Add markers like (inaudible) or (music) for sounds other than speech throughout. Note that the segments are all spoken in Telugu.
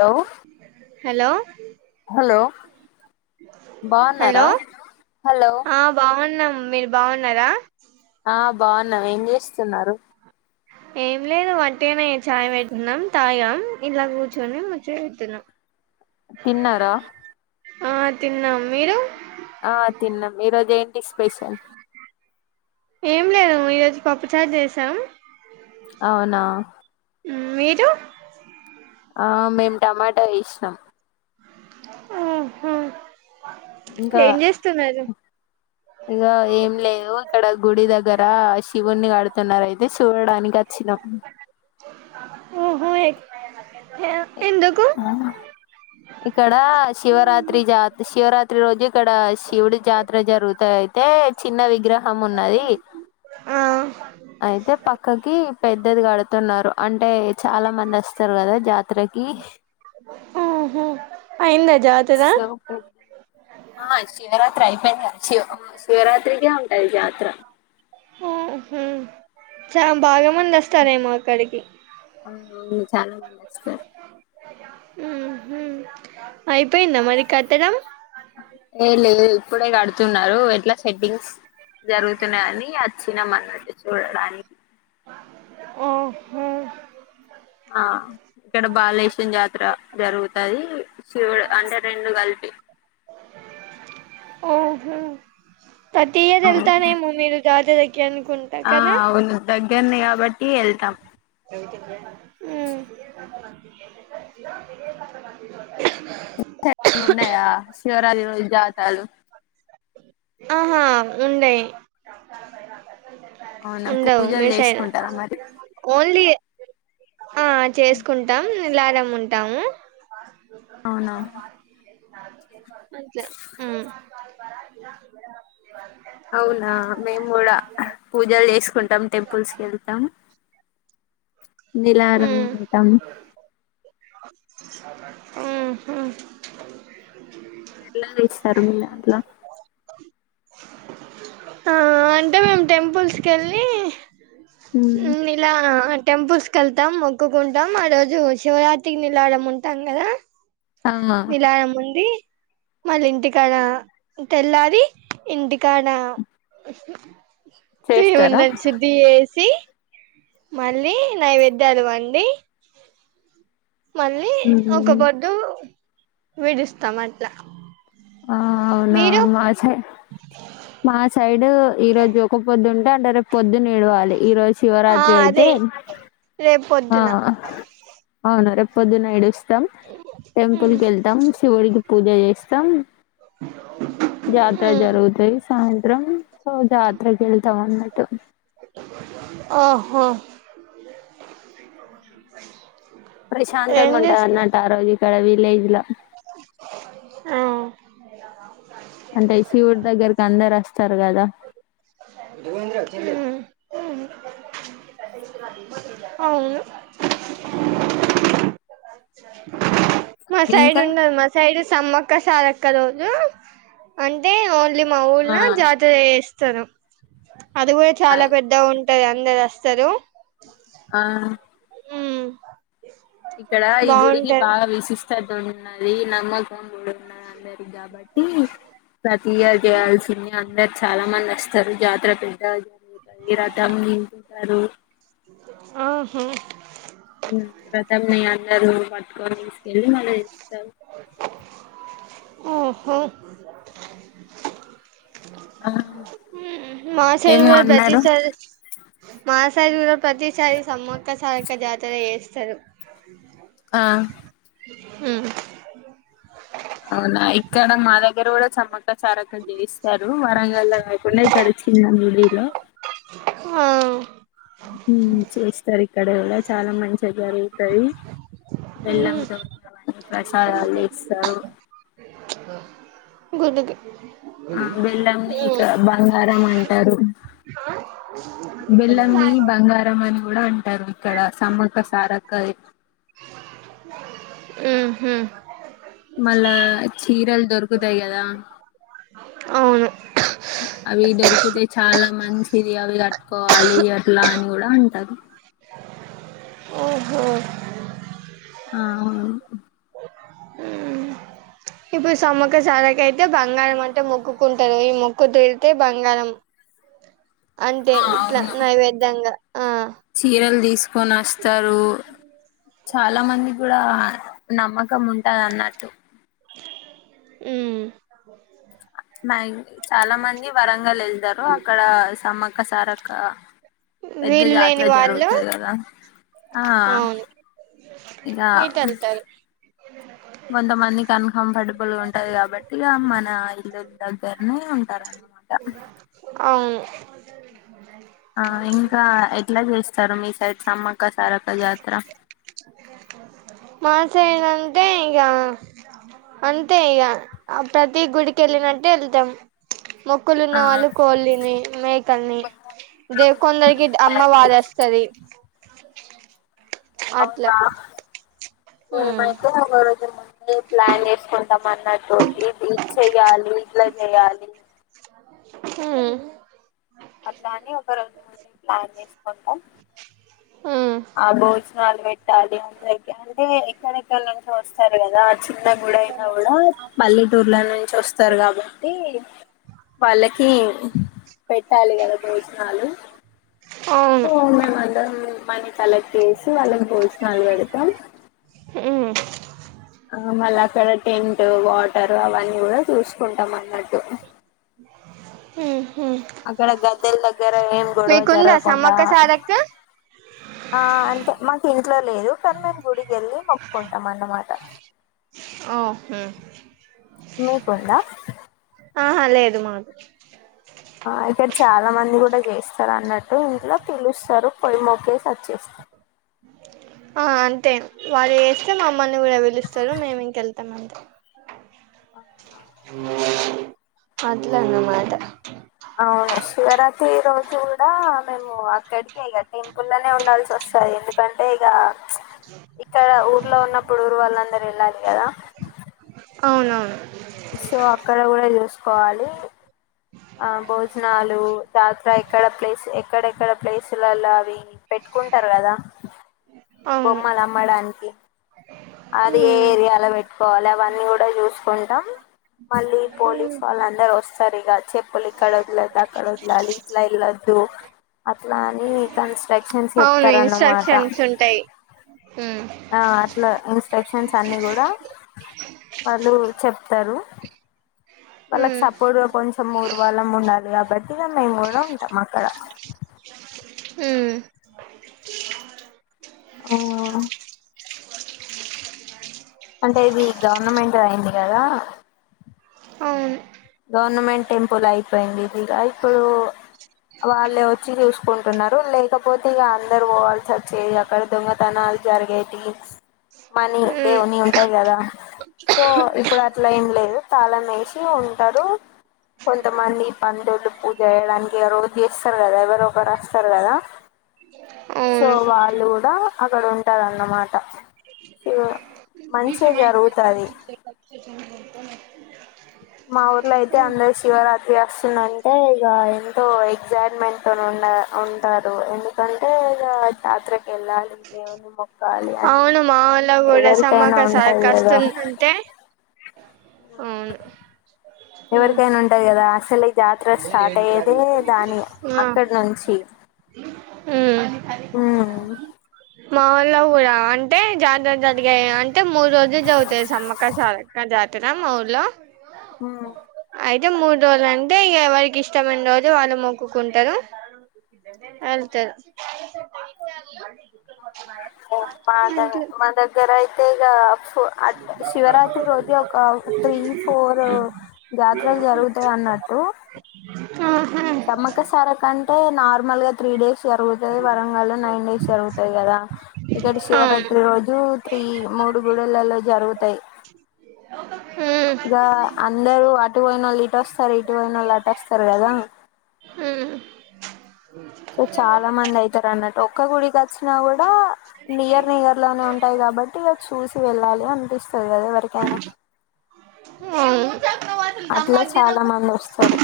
హలో హలో హలో బాగున్నారా హలో హలో ఆ బాగున్నాం మీరు బాగున్నరా ఆ బాగున్నం ఏం జేస్తున్నారు ఏం లేదు వంటిగనే ఛాయ్ వెట్కున్నం తాగాం ఇట్లాకూర్చుని ముచ్చట వెడ్తునం తిన్నారా ఆ తిన్నాం మీరు ఆ తిన్నాం ఈరోజేంటి స్పెషల్ ఏం లేదు ఈరోజు పప్పుచారు జేసాం ఔనా. ఊమ్ మీరు. ఆ మేమ్ టమాటా యేష్నం. ఊహు ఏం జేస్తుందది. ఇగ ఏం లేదు ఇక్కడ గుడి దగ్గర శివుణ్ణి కడుతున్నారు అయితే సూడానికి వచ్ నం ఆహా ఎ య అ ఇక్కడా శివరాత్రి జాత్ శివరాత్రి రోజిక్కడా శివ్డి జాత్ర జరుగుతాదై తే చిన్న విగ్రహమున్నది. ఆ. ఐతే పక్కకి పెద్దద్ గడ్తున్నారు అంటే చాలా మందొస్తర్ గదా జాతరకి ఓహో అయిందా జాతర సోపు ఆ శివరాత్రై పెయి్ందిగద శివ్ శివరాత్రికే ఉంటాది జాత్ర. ఊహు చా బాగమొందొస్తారేమో అక్కడికి ఔనవ్ను చాలా మందొస్తార్. ఊమ్హు ఐపొయ్ంద మరి కట్టడం. ఏ లేదు ఇప్పుడే గడుతున్నారు ఎట్లా సెట్టింగ్స్ జరుగుతున్నాయని అచ్చినామన్నాట చూడడానికి. ఓహో ఆ ఇక్కడ బాలేశం జాతర జరుగుతాది శివ్డు అంటె రెండు గల్ ఓహో ప్రతి అవును. ఇయరెళ్తారేమో మీరు జాతరకి అనుకుంట కద. గర్నే గాబట్టి యెళ్తాం. ఊమ్. (unintelligible) ఉన్నయా శివరాత్రి రోజు జాతర్లు. అహా ఉండయ్. అవునా ఉండవ్ పూజలు మీ సైడ్ చేసుకుంటారా మరి ఓన్లీ ఆ చేస్కుంటామ్ ల్యారముంటాము. ఔనా. అట్లా మ్మ్ ఔనా మేమ్ గూడా పూజల్ జేస్కుంటాం టెంపుల్సెకెళ్తాం. నిలారమ్ ఉంటాం. ఊమ్హు. ఎట్లా దీస్తర్ మీదాంట్ల అవ్ అంటే మేమ్ టెంపుల్సెళ్ళి ఉమ్ నిలా టెంపుల్సెళ్తాం మొక్కుకుంటాం అ రోజు శివరాత్రికి నిలారముంటామ్ గదా. ఆ నిలారముండి. మాల్లింటికాడా తెల్లారి ఇంటికాడ ఉహు చేస్తారా (unintelligible) శుద్ధి జేసి మళ్ళీ నైవేద్యాలు వండి మళ్ళీ ఉమ్, ఒక్కపొద్దూ విడుస్తామట్ల. ఆ ఔనా మా చై మా సైడూ ఈరోజు ఒక్కపొద్దుం దంటె రేప్పొద్దునిడవాలి ఈ రోజ్ ఆ శివరాత్రి ఐతే అదే రేపు ఆ పొద్దున ఔను రేప్పొద్దున్న ఇడుస్ తం ఉమ్ టెంపుల్కెళ్తాం శివ్డికి పూజ జేస్తం. జాతర ఉమ్ జరుగుతది సాయంత్రం ఓ జాత్రకెళ్తామన్నట్టు. హొ. ప్రశాంతంగా ఉంటాదన్నటు ఆ రోజ్ ఇకడ విలేజ్లా అ అంటే శివుడ్ దగ్గరకి అందరస్తార్ గదా ఉమ్ మ్ ఔను. మ ఇంకా సైడుండదు మ సైడ్ సమ్మక్క సారక్క రోజూ అంటే ఓన్లి మ ఆ ఊళ్లో జాతరజేస్తరు అది గుడ చాలా అవునాయి పెద్దగుంట్ టదందరొస్తరు. ఆ మ్ ఇక్కడ ఈ గుడి కి బా విసిస్త విశిష్టటు ఉన్నది, నమ్మకం కూడా ఉన్నది అందరి కాబట్టి మ్ ప్రతి ఇయర్ చేయాల్సింది అందరు చాలా మంది వస్తారు జాతర పెద్ద జరుగుతాయి, రథం గుంజుతారు. ఆహ్ మ్ రధం నీ అందరూ పట్టుకొని తీసుకెళ్ళి మళ్ళీ ఇస్తాం ఓహో ఆ మ్ మా సైడ్ ఏమో కూడా అన్నారు ప్రతిసారి మ సైడ్ కూడా ప్రతిసారి సమ్మక్క సారక్క జాతర చేస్తారు. ఆ మ్ అవునా ఇక్కడ మా దగ్గర కూడా సమ్మక్క సారక్క చేయిస్తారు. వరంగల్నే మొన్న ఎక్కడ ఇచ్చింది విడిలో ఆహ్ మ్ చేస్తారు ఈ ఇక్కడ కూడా చాలా మంచిగా జరుగుతది. బెల్లం మ్మ్ తోనే అవని ప్రసాదాలు ఇస్తారు. గుడికి ఆ బెల్లం ని ఇక బంగారం అంటారు. బెల్లంని బంగారం అని కూడా అంటారు ఇక్కడ సమ్మక్క సారక్క ది. మ్మ్ హ్మ్ మళ్ళా చీరలు దొరుకుతాయి కదా అవును అవి దొరికితే చాలా మంచిది అవి కట్టుకోవాలి అట్లా అని కూడా అంటారు. ఓహో ఆ అవును మ్మ్ ఇప్పుడు సమ్మక్క సారక్క అయితే బంగారం అంటే మొక్కుకుంటారు. ఈ మొక్కు తీరుతే బంగారం అంటే ఆ ఇట్లా అవును నైవేద్యంగా ఆ చీరలు తీసుకొని వస్తారు. చాలా మంది కూడా నమ్మకం ఉంటది అన్నట్టు మ్ మ్యా చాలా మంది వరంగల్ ఎల్తారు. అక్కడ సమ్మక్క సారక్క పెద్ద వీలు జాతర లేని వాళ్ళు జరుగుతది కదా ఆ అవును ఇంగ ఇటు వెళ్తారు వందమంది కన్ఫామ్ హార్టబుల్ ఉంటది కాబట్టిగా మన ఇల్లు దగ్గరనే ఉంటారన్నమాట. అవును ఆ ఇంకా ఎట్లా చేస్తారు మీ సైడ్? సమ్మక్క సారక్క జాతర తే గంతే ఇగ అంతే ఇక ప్రతి గుడికి వెళ్లినట్టు వెళ్తాం మొక్కులు ఉన్న ఆ వాళ్ళు కోళ్ళని మేకల్ని ఇదే కొందరికి అమ్మవారు వస్తది అట్లా ఉమ్ మేమయితే ఒకరోజు ముందు ప్లాన్ చేస్కుంటం అన్నట్టు ఇది ఇచ్చయ్ చేయాలి ఇట్లా చేయాలి. హుమ్ అట్లా అని ఒక రోజు ప్లాన్ చేసుకుంటాం. ఉమ్ ఆ భోజనాలు పెట్టాలి అంత అంటే ఎక్కడెక్కడనుంచో వస్తారు కదా చిన్న గుడ అయినా కూడా పల్లటూర్ల నుంచి వస్తారు కాబట్టి వాళ్ళకి పెట్టాలి కదా భోజనాలు సో అవును మేం అద్దం మనీ కలెక్ట్ చేసి వాళ్ళకి భోజనాలు పెడతాం ఉమ్ ఆ మళ్ళ అక్కడ టెంట్ వాటర్ అవన్నీ కూడా చూసుకుంటాం అన్నట్టు టు మ్మ్ అక్కడ గద్దల్ దగ్గర ఏం గొడవ మీకుందా జరగకుండా సమ్మక్క సారక్క ఆ అంతే మాకు ఇంట్లో లేదు కానీ మేము గుడికి ఎళ్ళి మొక్కుకుంటం అన్నమాట ఓ అహ మీకుందా ఆహా లేదు మాకు ఆ ఇక్కడ చాలా మంది కూడా చేస్తారు అన్నట్టు ఇంట్లో పిలుస్తారు పో మొకేసి అచ్చేతం ఆ అంతే వారు చేస్తే మమ్మలి కూడా పిలుస్తారు మేము ఇంకెల్ అట్లన్న మాట అవును శివరాత్రి రోజు కూడా మేము అక్కడికి ఇగా టెంపుల్ల్లోనే ఉండాల్సి ఒస్తంది ఎందుకంటే ఇగా ఇక్కడ ఊర్లో ఉన్నప్పుడు ఊరు వాళ్ళందరు వెళ్ళాలి కదా అవునవును పోవాలి ఇక్కడ్ ఎక్కడ ప్లేస్లలా అవి పెట్టుకుంటారు కదా అవును బొమ్మల్ అమ్మడానికి అది ఏ మ్మ్ ఏరియాల పెట్టుకోవాలి అవన్నీ కూడా చూసుకుంటాం మళ్ళీ మ్మ్ పోలీసు వాళ్ళందరు వస్తారు ఇగా చెప్పుల్ ఇక్కడ వదలొద్దు అక్కడ వదలాలి ఇట్లా వెళ్లొద్దు అట్లా అని కన్స్ట్రక్షన్స్ అవును చెప్తారన్నమాట ఇన్స్ట్రక్షన్స్ ఉంటాయి మ్మ్ ఆ అట్లా ఇన్స్ట్రక్షన్స్ అన్ని కూడా వాళ్ళు చెప్తారు వాళ్ళకి సపోర్ట్గా కొంచం ఊరు వాళ్ళం ఉండాలి వాటి మేము కూడా ఉంటాం అక్కడ ఉమ్మ్ ఓ అంటే ఇది గవర్నమెంట్ అయింది కదా అవును గవర్నమెంట్ టెంపుల్ అయిపోయింది ఇంకా ఇప్పుడు వాళ్ళే వచ్చి చూస్ కుంటున్నారు లేకపోతే ఇగా అందరు పోవాల్స వోచేది అక్కడ దొంగతనాలు జరిగేటి మనీ మ్మ్ దేవుని ఉంటాయి కదా సో ఇప్పుడు అట్లా ఏం లేదు తాళం ఎసి పో పోతారు కొంతమంది పండుళ్ళు పూజ చేయడానికి ఆ రోజు చేస్తారు కదా ఎవరు ఒకరు అస్తారు కదా సో అవును వాళ్ళు కూడా అక్కడ ఉంటారున్నమాట ఇ మా ఊర్లో అయితే అందరు శివరాత్రి వస్తుందంటే ఇగా ఎంతో ఎగ్సైట్మెంట్ తోన్ ఉం నా ఉంటారు ఎందుకంటే ఇగ జాత్రకి వెళ్ళాలి దేవున్ని మో కాలి అని అవును మా వోళ్ళ కూడా ఎవరికైనా సమ్మక్క సారక్క ఉంటది కదా వస్తుందంటే అవును మ్మ్ ఎవరికైనా ఉంటాయ్ గదా అసలు జాతర స్టార్ట్ అయ్యేదే దాని ఆ అక్కడ్ నుంచి మ్మ్ ఉమ్ మా ఊల్లో గూడా అంటే జాతర్ జరిగే అం టే మూడు రోజుల్ జరుగుతది సమ్మకా సారక్క జాతార మా ఊల్లో ఊ అయితే మూడు రోజులు అంటే ఇగ ఎవరికి ఇష్టమైన్ రోజు వాళ్ళు మొక్కుకుంటారు ఎల్తది ఒ పాతది మన దగ్గరైతే ఇగ జాతరల్ జరుగుతాయి అన్నట్టు ఆహా సామ్మక్క సారక అంటే నార్మల్ గా త్రీ డేస్ జరుగుతది వరంగల్లో నైన్ డేస్ జరుగుతది గదా ఇక్కడ ఆ శివరాత్రి రోజు త్రీ మూడు గుడులలో జరుగుతాయి ఉమ్ ఇగ అందరు అటు వొయ్నోళ్ళు ఇటోస్తారు ఇటువోయినోళ్ళు అటోస్తారు గదా ఊ సో చాలా మంది అయితారు అన్నట్టు ఒక్క గుడికచ్చినా గూడా నియర్ నియర్ లోనే ఉంటాయి కాబట్టి ఇగ చూస్ వెళ్ళాలి అనిపిస్తది గదా ఎవరికైనా అట్లా చాలా మంది ఒస్తరు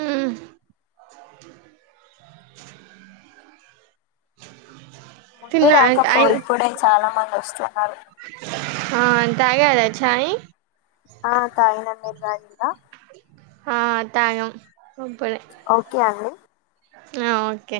ఉమ్ ముందు తిన్నా రాకపో ఇప్పుడే చాలా మంది ఒస్తారు అ తాగార చాయి ఆ తాగినం మీర్ తాగిల ఆ తాగం ఓకే అండి ఆ ఓకే